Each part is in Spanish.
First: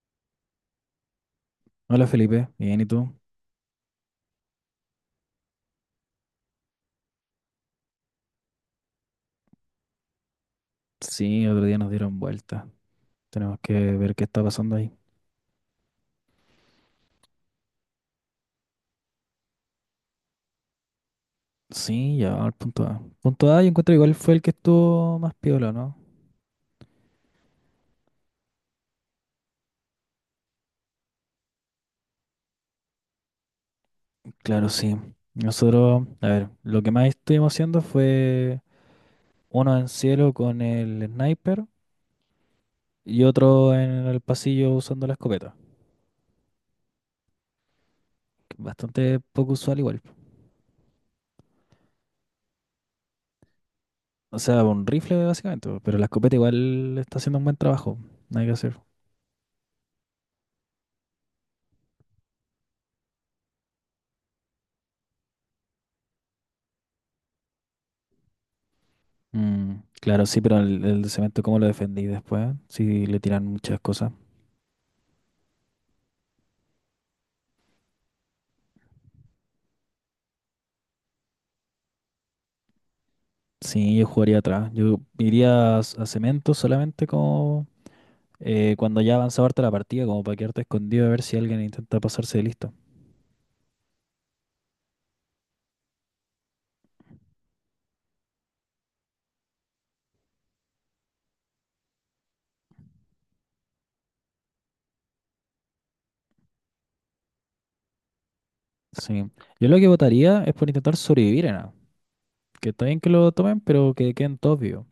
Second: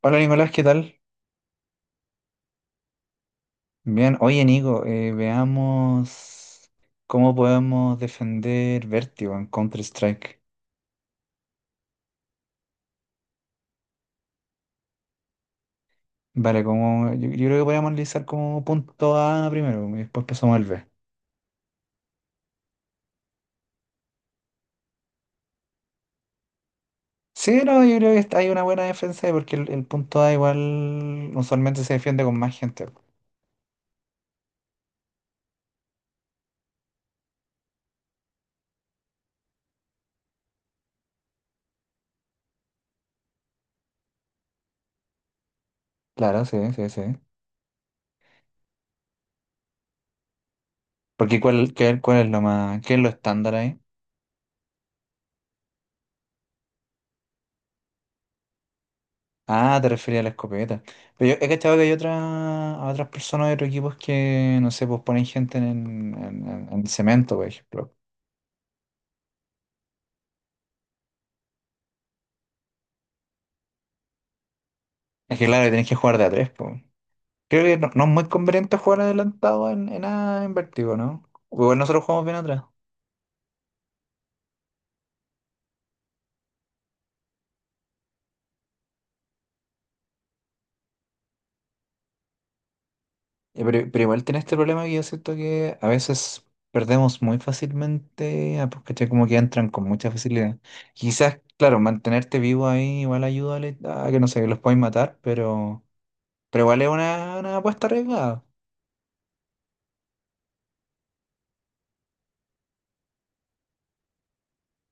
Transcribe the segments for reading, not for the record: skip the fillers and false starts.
Hola Nicolás, ¿qué tal? Hola Felipe, bien, ¿y tú? Bien, oye Nico, veamos cómo podemos defender Vertigo en Counter-Strike. Sí, otro día nos dieron vuelta. Tenemos que ver qué está pasando ahí. Vale, como, yo creo que podríamos analizar como punto A primero y después pasamos al B. Sí, ya vamos al punto A. Punto A, yo encuentro igual fue el que estuvo más piola, ¿no? Sí, no, yo creo que hay una buena defensa ahí porque el punto A igual usualmente se defiende con más gente. Claro, sí. Nosotros, a ver, lo que más estuvimos haciendo fue uno en cielo con el sniper y otro en el pasillo usando la escopeta. Claro, sí, sí, sí. Que es bastante poco usual igual. Porque ¿cuál, cuál es lo más, qué es lo estándar ahí? O sea, un rifle básicamente, pero la escopeta igual está haciendo un buen trabajo. Nada que hacer. Ah, te refería a la escopeta. Pero yo he cachado que hay otras, a otras personas de otros equipos que, no sé, pues ponen gente en, en cemento, por ejemplo. Mm, claro, sí, pero el cemento, ¿cómo lo defendí después? Si le tiran muchas cosas. Es que claro, tenés que jugar de a tres, pues. Creo que no es muy conveniente jugar adelantado en, A en vértigo, ¿no? Igual nosotros jugamos bien atrás. Sí, yo jugaría atrás. Yo iría a, a cemento solamente como cuando ya avanzaba harta la partida, como para quedarte escondido a ver si alguien intenta pasarse de listo. Pero igual tiene este problema que yo siento que a veces perdemos muy fácilmente, ah, pues, ¿cachai? Como que entran con mucha facilidad. Quizás, claro, mantenerte vivo ahí igual ayuda a a que, no sé, que los puedan matar, pero. Pero igual es una apuesta arriesgada. Sí. Yo lo que votaría es por intentar sobrevivir en A. Que está bien que lo tomen, pero que queden todos vivos.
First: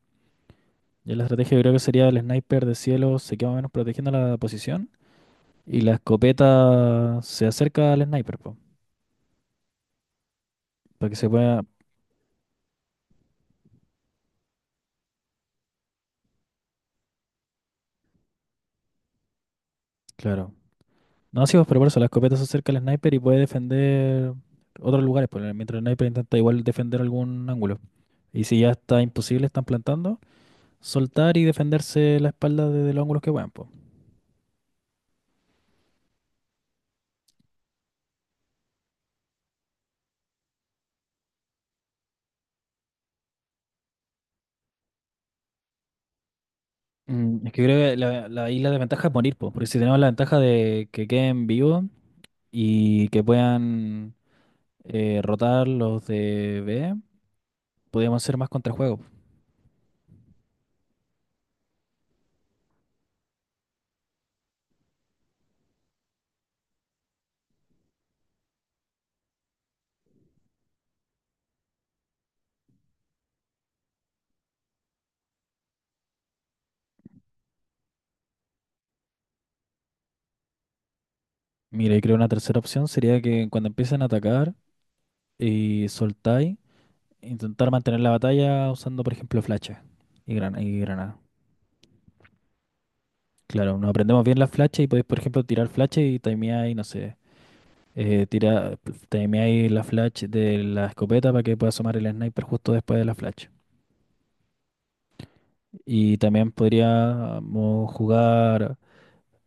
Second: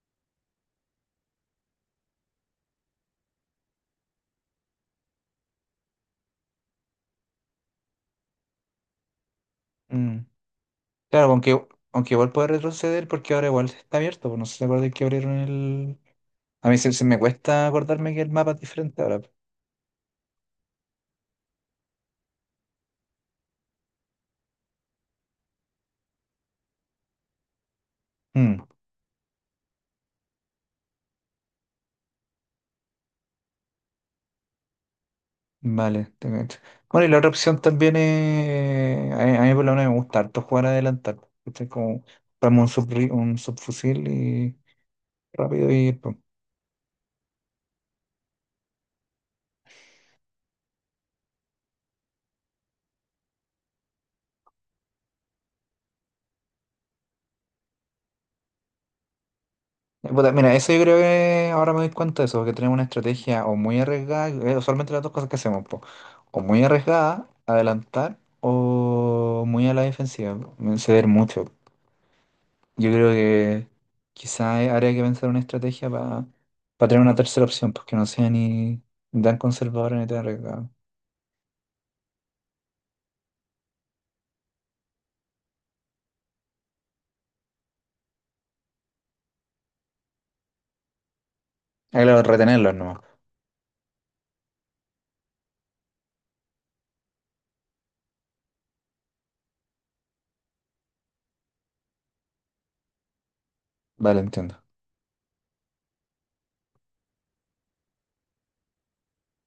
Yo la estrategia creo que sería el sniper de cielo se queda más o menos protegiendo la posición y la escopeta se acerca al sniper, po, Mm. para que se Claro, pueda... aunque, aunque igual puede retroceder porque ahora igual está abierto, pues. No sé si se acuerdan que abrieron el. A mí se, se me cuesta acordarme que el mapa es diferente ahora. Claro. No, sí, pues, pero por eso la escopeta se acerca al sniper y puede defender otros lugares, pues, mientras el sniper intenta igual defender algún ángulo. Y si Mm. ya está imposible, están plantando, soltar y defenderse la espalda desde los ángulos que puedan, pues. Vale, te cacho. Bueno, y la otra opción también es. A mí por lo menos me gusta harto jugar adelantar, ¿cachai? Como comprarme un, un subfusil y rápido y. Mm, es que creo que la isla de ventaja es morir, pues, porque si tenemos la ventaja de que queden vivos y que puedan rotar los de B, podríamos hacer más contrajuegos. Puta, mira, eso yo creo que ahora me doy cuenta de eso, que tenemos una estrategia o muy arriesgada, usualmente las dos cosas que hacemos, po, o muy arriesgada, adelantar, o muy a la defensiva, ceder mucho. Yo creo que quizás habría que pensar una estrategia para tener una tercera opción, pues que no sea ni tan conservadora ni tan arriesgada. Mira, y creo una tercera opción sería que cuando empiecen a atacar y soltáis. Intentar mantener la batalla usando, por ejemplo, flachas y granada. Ah, claro, retenerlos no. Claro, nos aprendemos bien las flachas y podéis, por ejemplo, tirar flachas y timeáis, no sé, eh, tira, timeáis la flash de la escopeta para que pueda asomar el sniper justo después de la flash. Vale, entiendo. Y también podríamos jugar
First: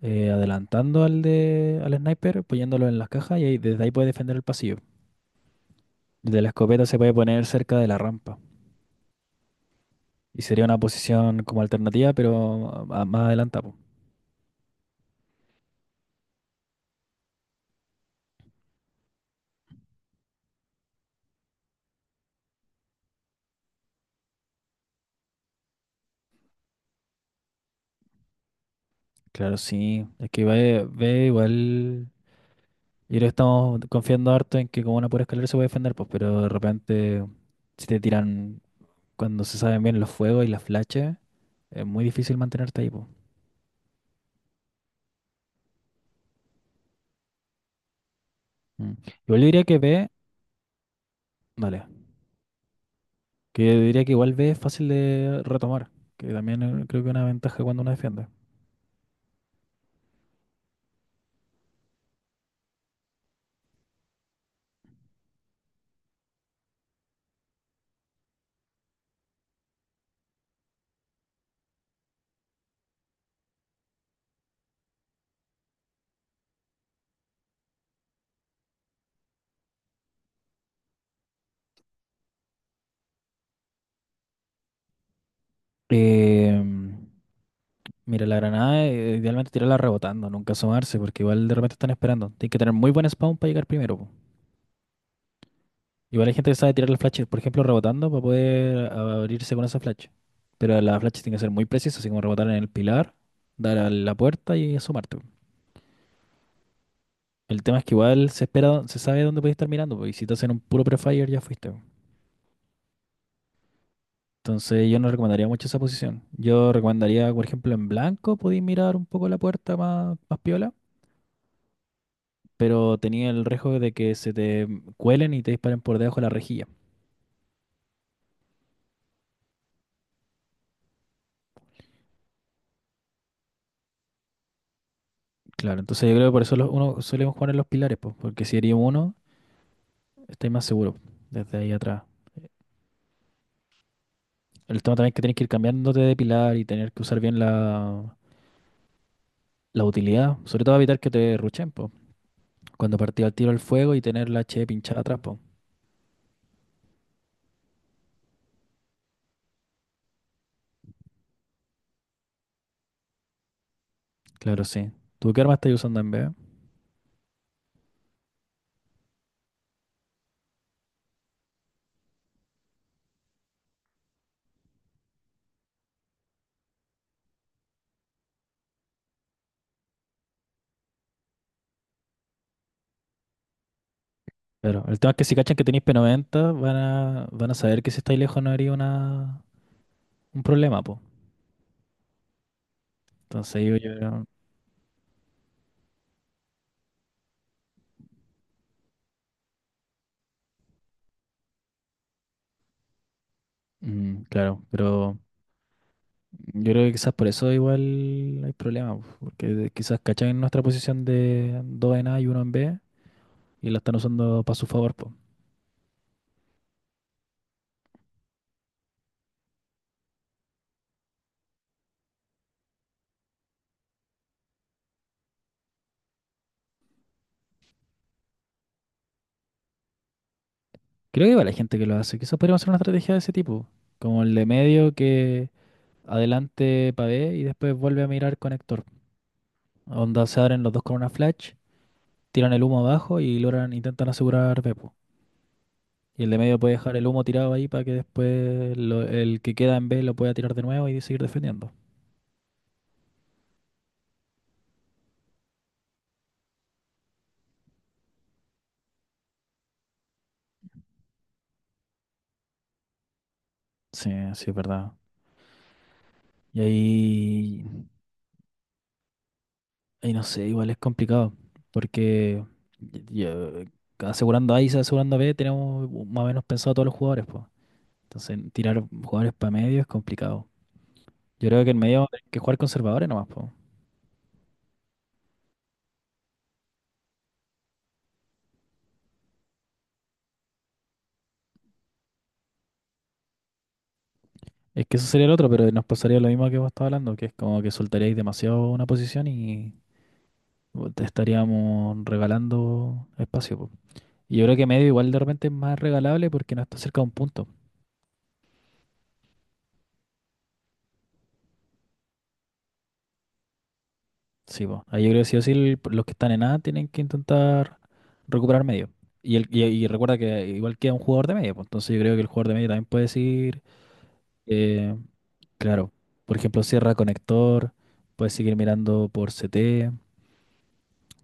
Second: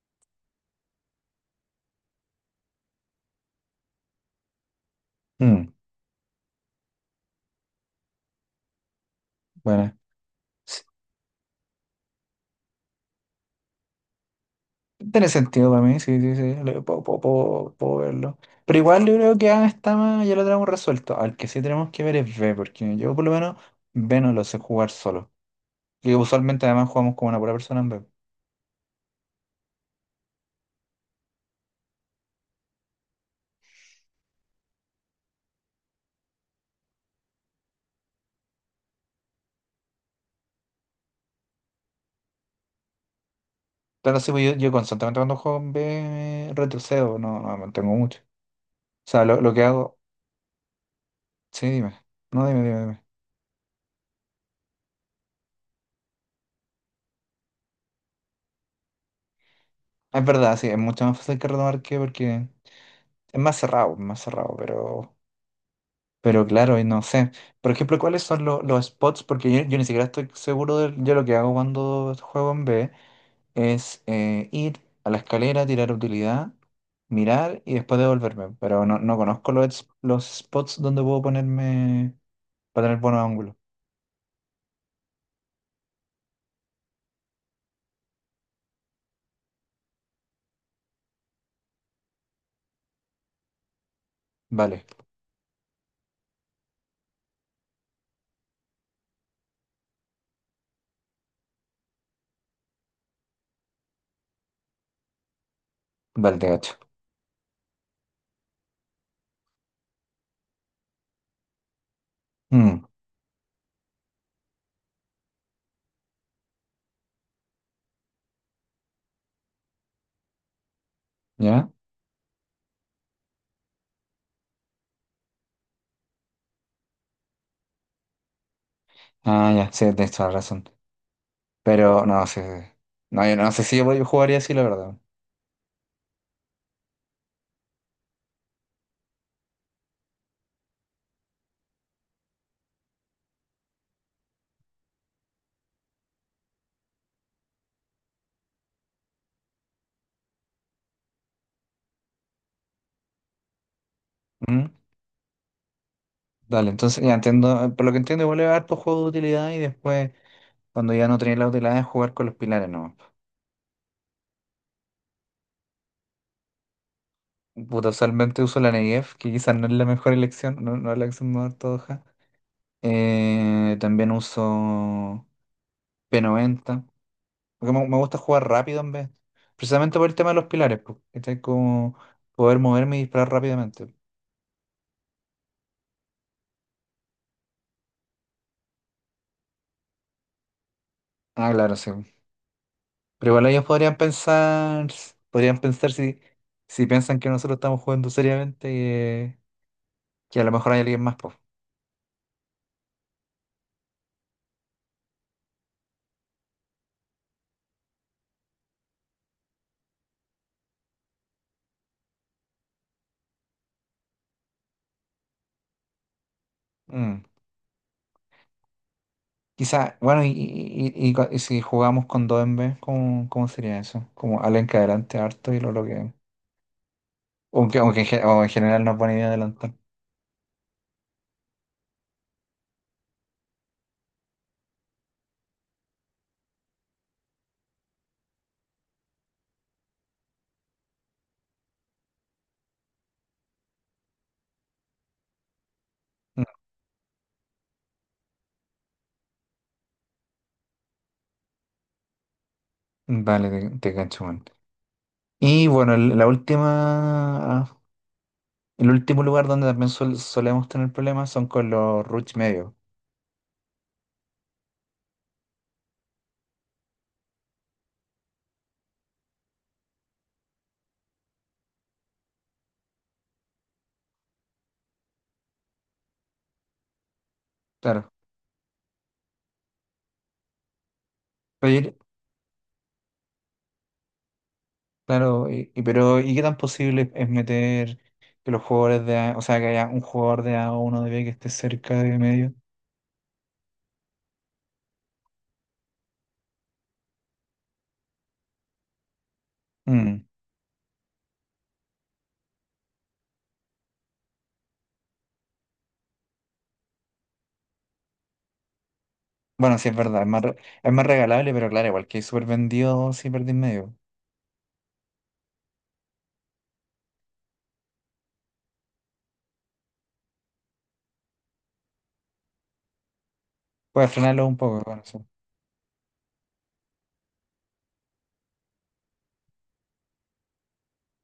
adelantando al, de, al sniper, poniéndolo en las cajas y desde ahí puede defender el pasillo. Mm, Desde la escopeta se puede poner cerca de la rampa. bueno. Y sería una posición como alternativa, pero más adelantada. Tiene sentido para mí, sí, sí, sí, puedo, puedo verlo. Pero igual yo creo que A está más, ya lo tenemos resuelto. Al que sí tenemos que ver es B, porque yo por lo menos B no lo sé jugar solo. Y usualmente además jugamos como una pura persona en B. Claro, sí. Es que ve, ve igual. Y lo estamos confiando harto en que con una pura escalera se puede defender, pues, pero de repente, si te tiran cuando se saben bien los fuegos y las flashes, es muy difícil mantenerte ahí, pues. Claro, sí, pues yo constantemente cuando juego en B retrocedo, no, no me mantengo mucho. Mm. O sea, Igual yo lo que diría que hago, B, sí, vale. dime. No, dime. Que yo diría que igual B es fácil de retomar, que también creo que es una ventaja cuando uno defiende. Es verdad, sí, es mucho más fácil que retomar que porque es más cerrado, pero. Pero claro, y no sé. Por ejemplo, ¿cuáles son los spots? Porque yo ni siquiera estoy seguro de, yo lo que hago cuando juego en B es ir a la escalera, tirar utilidad, mirar y después devolverme. Pero no, no conozco los, los spots donde puedo ponerme para tener buenos ángulos. Em, mira, la granada, idealmente tirarla rebotando, nunca asomarse, porque igual de repente están esperando. Tienes que tener muy buen spawn para llegar primero, pues. Vale, Igual hay gente que sabe tirar las flashes, por ejemplo, rebotando para poder abrirse con esa flash. Pero las flash tienen que ser muy precisas, así como rebotar en el pilar, dar a la puerta y asomarte. vale, te gacho. El tema es que igual se espera, se sabe dónde puedes estar mirando, pues, y si te hacen un puro prefire ya fuiste, pues. Mm, Entonces yo no recomendaría mucho esa posición. Yo recomendaría, por ejemplo, en blanco podéis mirar un poco la puerta más, más piola, ¿ya? pero tenía el riesgo de que se te cuelen y te disparen por debajo de la rejilla. Ah, ya, sí, tienes toda la razón. Pero no sé. No, yo no sé si yo jugaría así, la verdad. Claro, entonces yo creo que por eso uno solemos jugar en los pilares, pues, porque si herimos uno estáis más seguro desde ahí atrás. El tema también es que tienes que ir cambiándote de pilar y tener que usar bien la utilidad. Sobre todo evitar que te ruchen, po. Cuando partía el tiro al fuego y tener la H Mm. pinchada atrás, po. Dale, entonces ya entiendo. Por lo que entiendo, igual a harto juego de utilidad y después. Cuando ya no tenía la utilidad de jugar con los pilares, no. Claro, sí. ¿Tú qué arma estáis usando en vez? Puta, usualmente uso la Negev, que quizás no es la mejor elección, no, no es la elección más ortodoxa. También uso P90, porque me gusta jugar rápido en vez. Precisamente por el tema de los pilares, porque como poder moverme y disparar rápidamente. Claro. El tema es que si cachan que tenéis P90, van a saber que si estáis lejos no haría una, un problema, po. Ah, claro, sí. Pero igual Entonces ellos yo, yo- podrían pensar si, si piensan que nosotros estamos jugando seriamente, que a lo mejor hay alguien más, pues. mm, claro, pero yo creo que quizás por eso igual hay problemas po, porque quizás cachan en nuestra posición de 2 en A y uno en B y lo están usando para su favor, po. Quizá, bueno, y si jugamos con dos en vez, ¿cómo, cómo sería eso? Como alguien que adelante harto y lo bloquea. Aunque, aunque en, o en general no es buena idea adelantar. Creo que igual hay gente que lo hace. Quizás podríamos hacer una estrategia de ese tipo, como el de medio que adelante pavé y después vuelve a mirar conector. Onda se abren los dos con una flash, tiran el humo abajo y logran, intentan asegurar B, po. Y el de medio puede dejar el humo tirado ahí para que después el que queda en B lo pueda tirar de nuevo y seguir defendiendo. Vale, te cacho, man. Y bueno, la última, el último lugar donde también solemos tener problemas son con los rush medios. Sí, sí, es verdad. Y ahí y no sé, igual es complicado, porque y- y, eh, asegurando A y asegurando B tenemos más o menos pensado todos los jugadores, pues. Claro. Entonces tirar jugadores para medio es complicado. Yo creo que Pero, en medio hay que jugar conservadores nomás, po. claro, pero ¿y qué tan posible es meter que los jugadores de A, o sea, que haya un jugador de A o uno de B que esté cerca de medio? Es que eso sería el otro, pero nos pasaría lo mismo que vos estabas hablando, que es como que soltaríais demasiado una posición y Mm. Te estaríamos regalando espacio, po. Y yo creo que medio igual de repente es más regalable porque no está cerca de un punto. Bueno, sí es verdad, es más, es más regalable, pero claro, igual que súper vendido si perdí medio. Sí, po. Ahí yo creo que sí o sí los que están en A tienen que intentar recuperar medio. Y recuerda que igual queda un jugador de medio, pues, entonces yo creo que el jugador de medio también puede decir, Puedes frenarlo un poco eh, con eso. claro, por ejemplo, cierra conector, puede seguir mirando por CT.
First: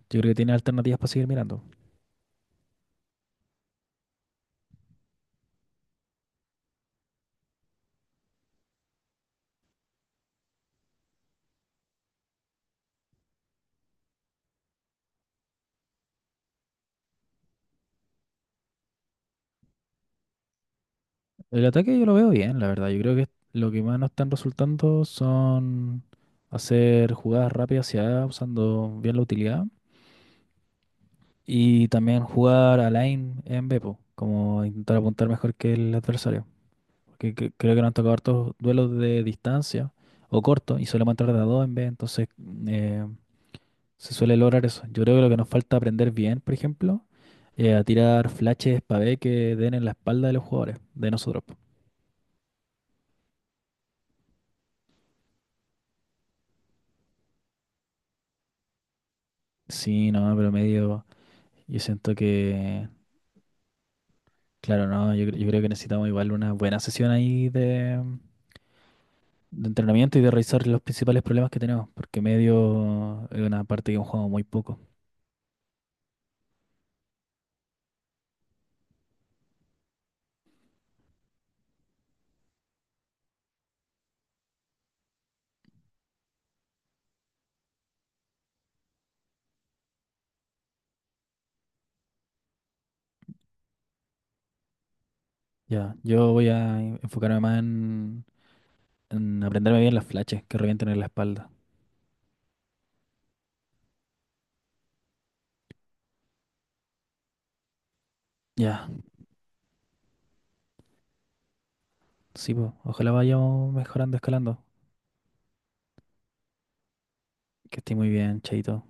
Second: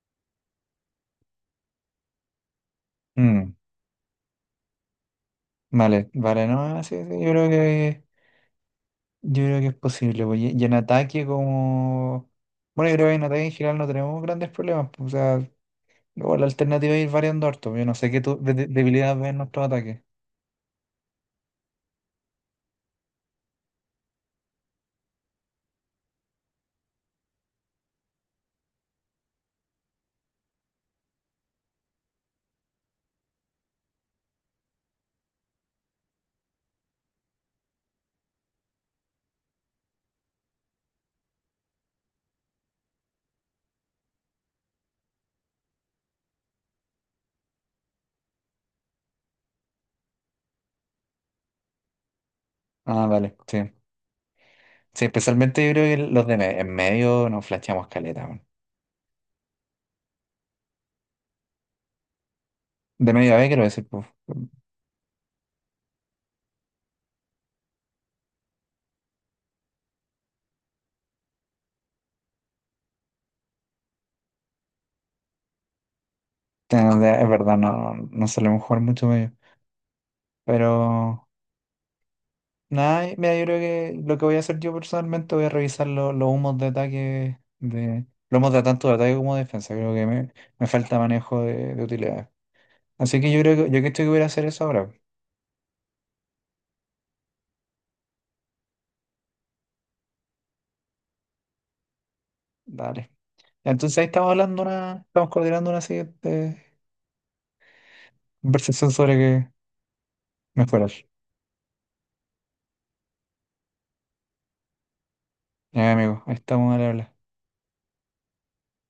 Yo creo que tiene alternativas para seguir mirando. Mm, vale, vale, no, sí, sí, yo creo que es posible, pues. Y en ataque como. Bueno, yo creo que en ataque en general no tenemos grandes problemas, pues. O sea, luego la alternativa es ir variando harto, pues. Yo no sé qué tu, debilidad ves en nuestro ataque. El ataque yo lo veo bien, la verdad. Yo creo que lo que más nos están resultando son hacer jugadas rápidas hacia A usando bien la utilidad. Y también jugar a lane en B, po, como intentar apuntar mejor que el adversario. Porque creo que nos han tocado hartos duelos de distancia o corto y solemos entrar de a dos en B, entonces eh, se suele lograr eso. Yo creo que lo que nos falta aprender bien, por ejemplo, a tirar flashes para B que den en la espalda de los jugadores, de nosotros, po. Ah, vale, sí. Sí, especialmente yo creo que los de en medio nos flasheamos caleta, weón. Sí, no, pero medio. Yo siento que. De medio a B quiero decir, pues, Claro, no, yo, yo creo que necesitamos igual una buena sesión ahí de entrenamiento y de revisar los principales problemas que tenemos, porque medio es una parte que hemos jugado muy poco. Es verdad, no, no solemos jugar mucho medio. Pero nada, mira, yo creo que lo que voy a hacer yo personalmente voy a revisar los humos de ataque, de, los humos de tanto de ataque como de defensa. Creo que me falta manejo de utilidad. Así que yo creo que yo creo que estoy que voy a hacer eso ahora. Ya, yo voy a enfocarme más en aprenderme bien las flashes que revienten en la espalda. Dale. Ya, entonces ahí estamos hablando una, estamos coordinando una siguiente Ya, conversación sobre que mejorar. sí, pues, ojalá vayamos mejorando, escalando. Ya, amigo, ahí estamos a hablar. Que esté muy bien, chaito.